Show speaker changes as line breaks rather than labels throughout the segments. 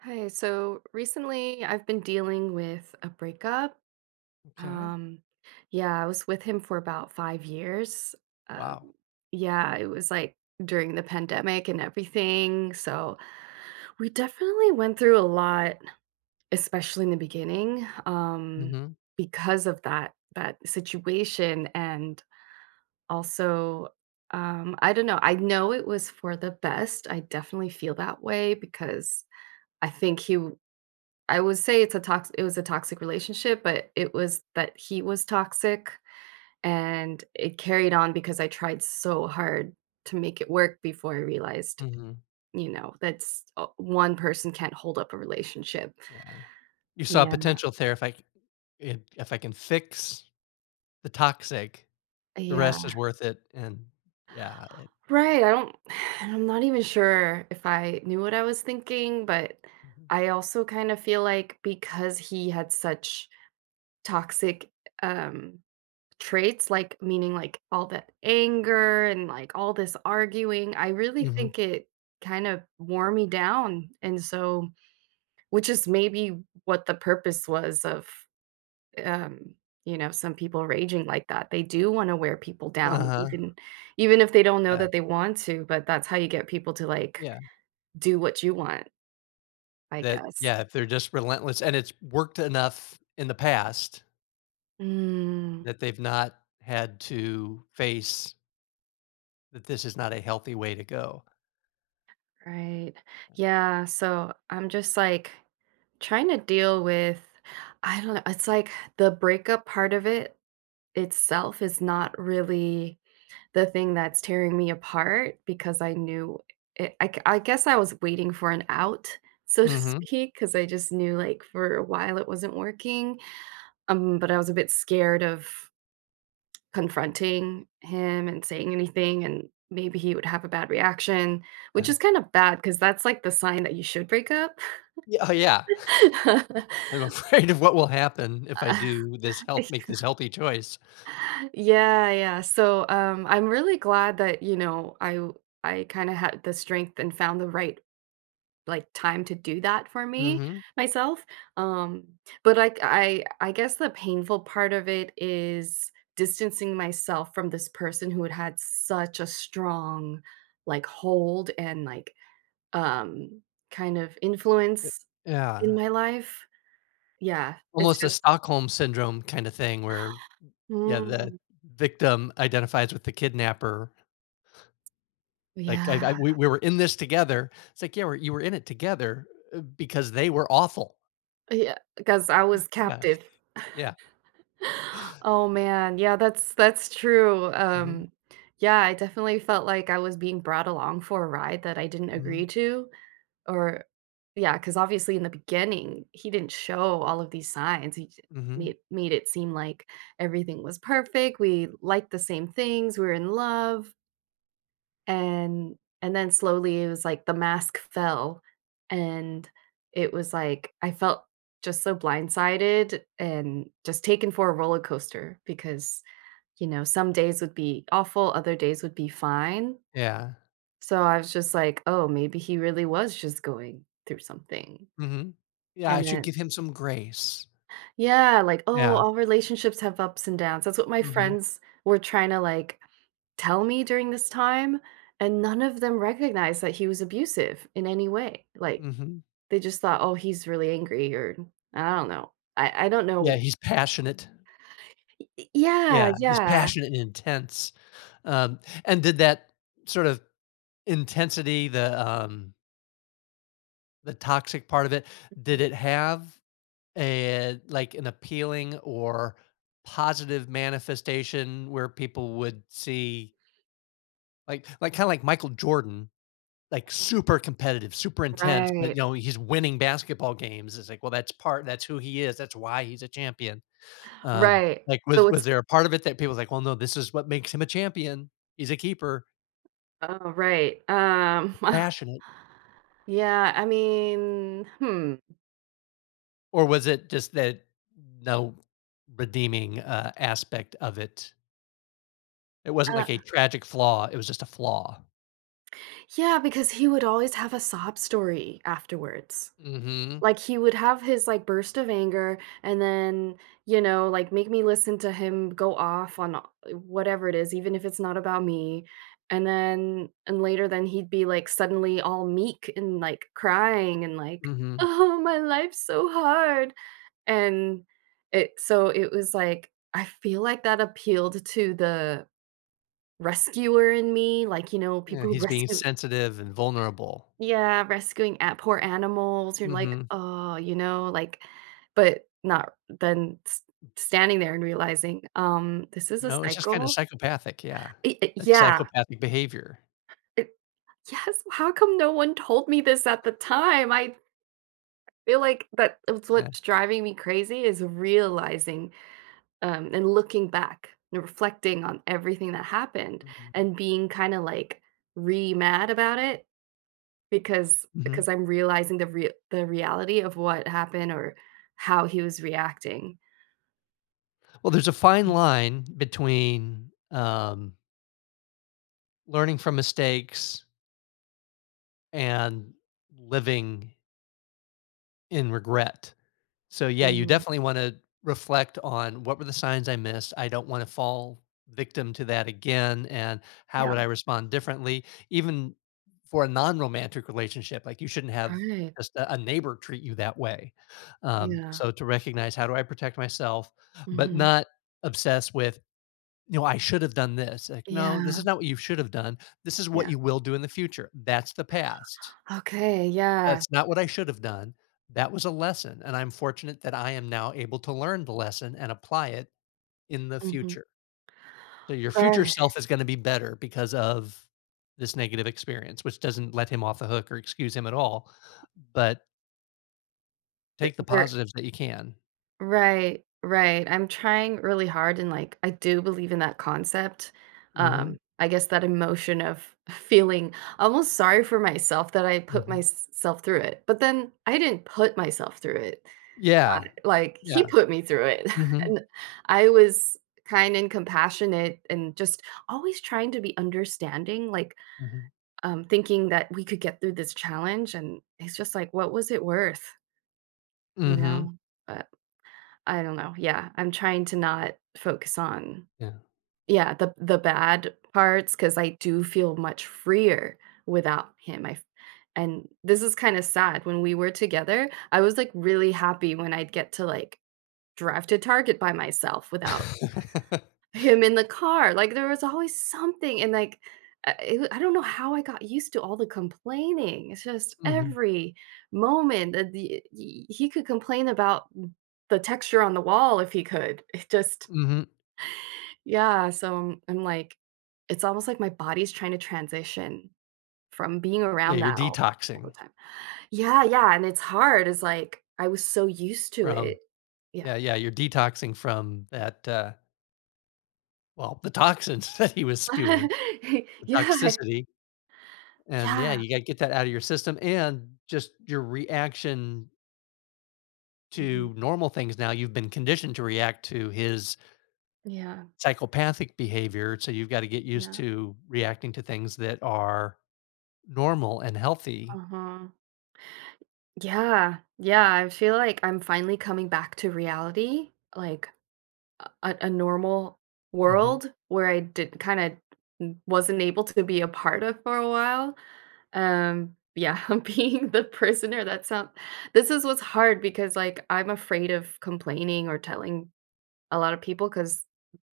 Hi, so recently I've been dealing with a breakup.
Okay.
Um, yeah, I was with him for about 5 years. Um,
Wow.
yeah, it was like during the pandemic and everything. So we definitely went through a lot, especially in the beginning,
Mhm,
because of that situation. And also, I don't know, I know it was for the best. I definitely feel that way because I think he I would say it was a toxic relationship, but it was that he was toxic and it carried on because I tried so hard to make it work before I realized,
mhm,
that's one person can't hold up a relationship.
yeah. You saw
Yeah.
potential there if I c if I can fix the toxic, the rest is
Yeah.
worth it, and yeah, it
Right. I don't and I'm not even sure if I knew what I was thinking, but
hmm
I also kind of feel like because he had such toxic um traits, like meaning like all that anger and like all this arguing, I really
mhm.
think it kind of wore me down. And so, which is maybe what the purpose was of, um, you know, some people raging like that. They do want to wear people down,
Uh-huh,
even if they don't know
yeah,
that they want to, but that's how you get people to like
yeah.
do what you want, I
That
guess.
Yeah, if they're just relentless and it's worked enough in the past
Mm,
that they've not had to face that this is not a healthy way to go.
right. Yeah. So I'm just like, trying to deal with I don't know, it's like the breakup part of it itself is not really the thing that's tearing me apart because I knew it I g I guess I was waiting for an out, so to
Mhm,
speak, because I just knew, like, for a while it wasn't working, but I was a bit scared of confronting him and saying anything, and maybe he would have a bad reaction, which
yeah.
is kind of bad because that's, like, the sign that you should break up.
Yeah, oh, yeah. I'm afraid of what will happen if I do this help make this healthy choice.
Yeah, yeah. So I'm really glad that, you know, I kind of had the strength and found the right like time to do that for me
Mhm.
myself. Um but like I guess the painful part of it is distancing myself from this person who had such a strong like hold and like um kind of
Y
influence in
yeah.
my life. Yeah, it's
Almost a
just
Stockholm syndrome kinda thing where, yeah, the
mm,
victim identifies with the kidnapper. Like, I
yeah.
I we were in this together. It's like, yeah, we're you were in it together, because they were awful.
Yeah, because I was
Yeah,
captive.
yeah.
Oh man, yeah, that's true.
Mhm,
Yeah, I definitely felt like I was being brought along for a ride that I didn't
mhm,
agree to, or yeah, because obviously in the beginning he didn't show all of these signs.
mhm.
Made it seem like everything was perfect. We liked the same things. We were in love. And and then slowly it was like the mask fell, and it was like I felt just so blindsided and just taken for a roller coaster because, you know, some days would be awful, other days would be fine.
Yeah,
So I was just like, "Oh, maybe he really was just going through something."
mhm. Yeah, I
And
should
then
give him some grace.
yeah, like, "Oh,
Yeah.
all relationships have ups and downs." That's what my
Mhm,
friends were trying to, like, tell me during this time, and none of them recognized that he was abusive in any way. Like,
mhm.
they just thought, "Oh, he's really angry," or I don't know. I don't
Yeah,
know.
he's passionate.
Y Yeah,
Yeah, he's
yeah.
passionate and intense. Um, and did that sort of intensity, the, the toxic part of it, did
Mhm.
it have a like an appealing or positive manifestation where people would see like kinda like Michael Jordan, like super competitive, super intense, but
Right.
you know, he's winning basketball games. It's like, well, that's part that's who he is. That's why he's a champion.
Right.
Like
So
was
it's
there a part of it that people was like, well, no, this is what makes him a champion. He's a keeper,
oh, right.
passionate.
Yeah, I mean, hmm.
Or was it just that no redeeming aspect of it? It wasn't like a
Uh,
tragic flaw, it was just a flaw.
yeah, because he would always have a sob story afterwards.
Mhm.
Like, he would have his, like, burst of anger and then, you know, like, make me listen to him go off on a whatever it is, even if it's not about me, and later then he'd be, like, suddenly all meek and, like, crying and like,
Mhm.
"Oh, my life's so hard," and it so it was like I feel like that appealed to the rescuer in me, like, you know,
Yeah,
people who
he's being
rescue
sensitive and vulnerable.
yeah, rescuing at poor animals, you're like,
Mhm.
"Oh," you know, like but not then s standing there and realizing, this is a
No, it's just kinda
cycle.
psychopathic, yeah.
I
That's
Yeah,
psychopathic behavior.
it yes, how come no one told me this at the time? I feel like that is
Yeah.
what's driving me crazy is realizing, and looking back and reflecting on everything that happened
Mhm.
and being kinda, like, re-mad about it. Because
Mhm.
because I'm realizing the reality of what happened or how he was reacting.
Well, there's a fine line between, learning from mistakes and living in regret. So yeah, you
Mm.
definitely want to reflect on what were the signs I missed. I don't want to fall victim to that again. And how
Yeah.
would I respond differently? Even for a non-romantic relationship, like you shouldn't have
Right.
just a neighbor treat you that way.
Yeah.
So to recognize how do I protect myself, but
Mhm.
not obsess with you know I should have done this. Like no, this
Yeah.
is not what you should have done. This is what
Yeah.
you will do in the future. That's the past.
Okay, yeah.
That's not what I should have done. That was a lesson, and I'm fortunate that I am now able to learn the lesson and apply it in the
Mhm.
future. So your future
Right.
self is gonna be better because of this negative experience, which doesn't let him off the hook or excuse him at all, but
Th
take the
there
positives that you can.
Right, right. I'm trying really hard and, like, I do believe in that concept.
Mhm,
I guess that emotion of feeling almost sorry for myself that I put
mhm.
myself through it, but then I didn't put myself through it. I
Yeah,
Like, he
yeah.
put me through it,
Mhm,
and I was kind and compassionate and just always trying to be understanding, like,
mhm,
thinking that we could get through this challenge, and it's just like, what was it worth, you
mhm,
know? But I don't know, yeah, I'm trying to not focus on
yeah.
yeah, the bad parts because I do feel much freer without him, I f and this is kinda sad, when we were together, I was, like, really happy when I'd get to, like, drive to Target by myself without him in the car, like, there was always something, and, like, it wa I don't know how I got used to all the complaining, it's just
Mhm,
every moment that the he could complain about the texture on the wall if he could, it just
mhm.
yeah, so I'm like it's almost like my body's trying to transition from being
Yeah,
around
you're
that all the
detoxing
time. Yeah, yeah, and it's hard, it's like, I was so used to it.
from
Yeah.
yeah, yeah, you're detoxing from that, well, the toxins that he was spewing, the
Yeah.
toxicity, and yeah,
Yeah.
you gotta get that out of your system and just your reaction
Mhm.
to normal things now, you've been conditioned to react to his
Yeah.
psychopathic behavior, so you've gotta get used
Yeah.
to reacting to things that are normal and healthy.
Uh-huh. Yeah. Yeah, I feel like I'm finally coming back to reality, like a normal
Mhm.
world where I did kinda wasn't able to be a part of for a while. Yeah, being the prisoner, that's not this is what's hard because, like, I'm afraid of complaining or telling a lot of people because 'cause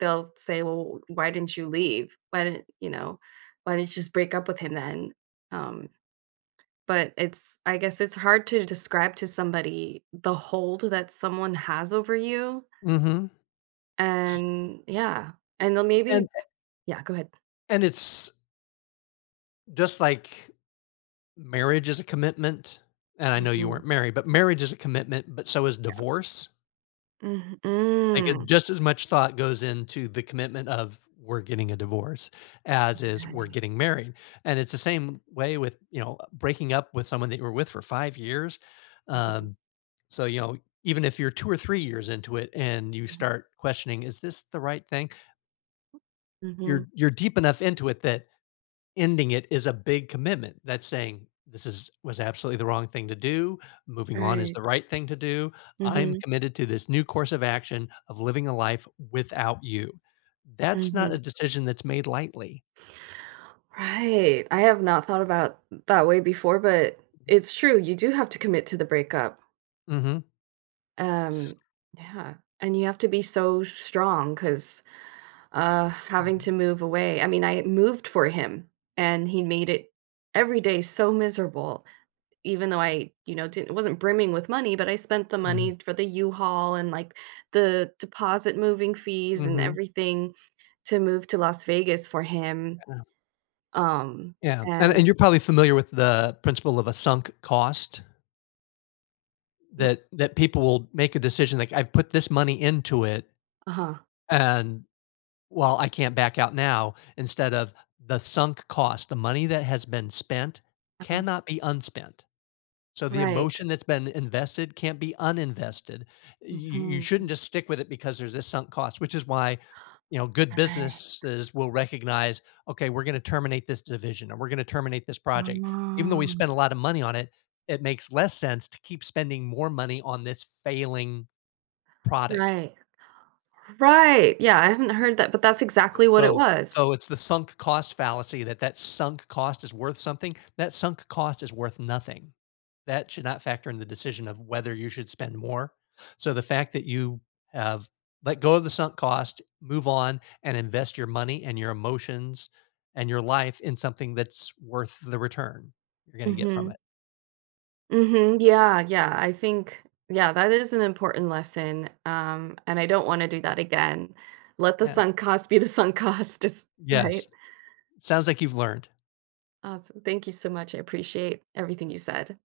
they'll say, "Well, why didn't you leave? Why didn't," you know, "why didn't you just break up with him then?" Um But it's I guess it's hard to describe to somebody the hold that someone has over you,
Mhm.
and yeah, and they'll
And
maybe yeah, go ahead.
and it's just like marriage is a commitment, and I know you
Mhm,
weren't married, but marriage is a commitment, but so is
yeah.
divorce.
Mhm,
Like, it
mm.
just as much thought goes into the commitment of we're getting a divorce as is we're
Right.
getting married, and it's the same way with, you know, breaking up with someone that you were with for 5 years,
Mhm,
um, so, you know, even if you're 2 or 3 years into it and you
mhm,
start questioning, "Is this the right thing?"
mhm.
You're deep enough into it that ending it is a big commitment. That's saying, "This is was absolutely the wrong thing to do. Moving on is
Right.
the right thing to do. I'm
Mhm,
committed to this new course of action of living a life without you." That's not a
mhm.
decision that's made lightly.
Right, I have not thought about that way before, but it's true, you do have to commit to the breakup.
Mhm.
Um, yeah, and you have to be so strong because. Having to
Mhm.
move away. I mean, I moved for him and he made it every day so miserable. Even though I, you know, didn't wasn't brimming with money, but I spent the
Mhm.
money for the U-Haul and like the deposit moving fees and
Mhm.
everything to move to Las Vegas for him.
Yeah.
Um,
Yeah,
and
and you're probably familiar with the principle of a sunk cost
mm,
that people will make a decision like, "I've put this money into it,
uh-huh,
and well, I can't back out now," instead of the sunk cost, the money that has been spent
uh-huh,
cannot be unspent. So the
right.
emotion that's been invested can't be uninvested. You
Mhm.
shouldn't just stick with it because there's this sunk cost, which is why you know good
Right.
businesses will recognize okay we're going to terminate this division and we're going to terminate this project even though we
Oh,
spent a lot of money on it. It makes less sense to keep spending more money on this failing product.
right. Right. Yeah, I haven't heard that, but that's exactly what it
So
was.
so it's the sunk cost fallacy that that sunk cost is worth something. That sunk cost is worth nothing. That should not factor in the decision of whether you should spend more. So the fact that you have let go of the sunk cost, move on and invest your money and your emotions and your life in something that's worth the return you're going to get from
Mhm.
it.
Mhm, yeah, yeah, I think yeah, that is an important lesson, and I don't wanna do that again. Let the
Yeah.
sunk cost be the sunk cost, is right?
Yes. Sounds like you've learned.
Awesome, thank you so much, I appreciate everything you said.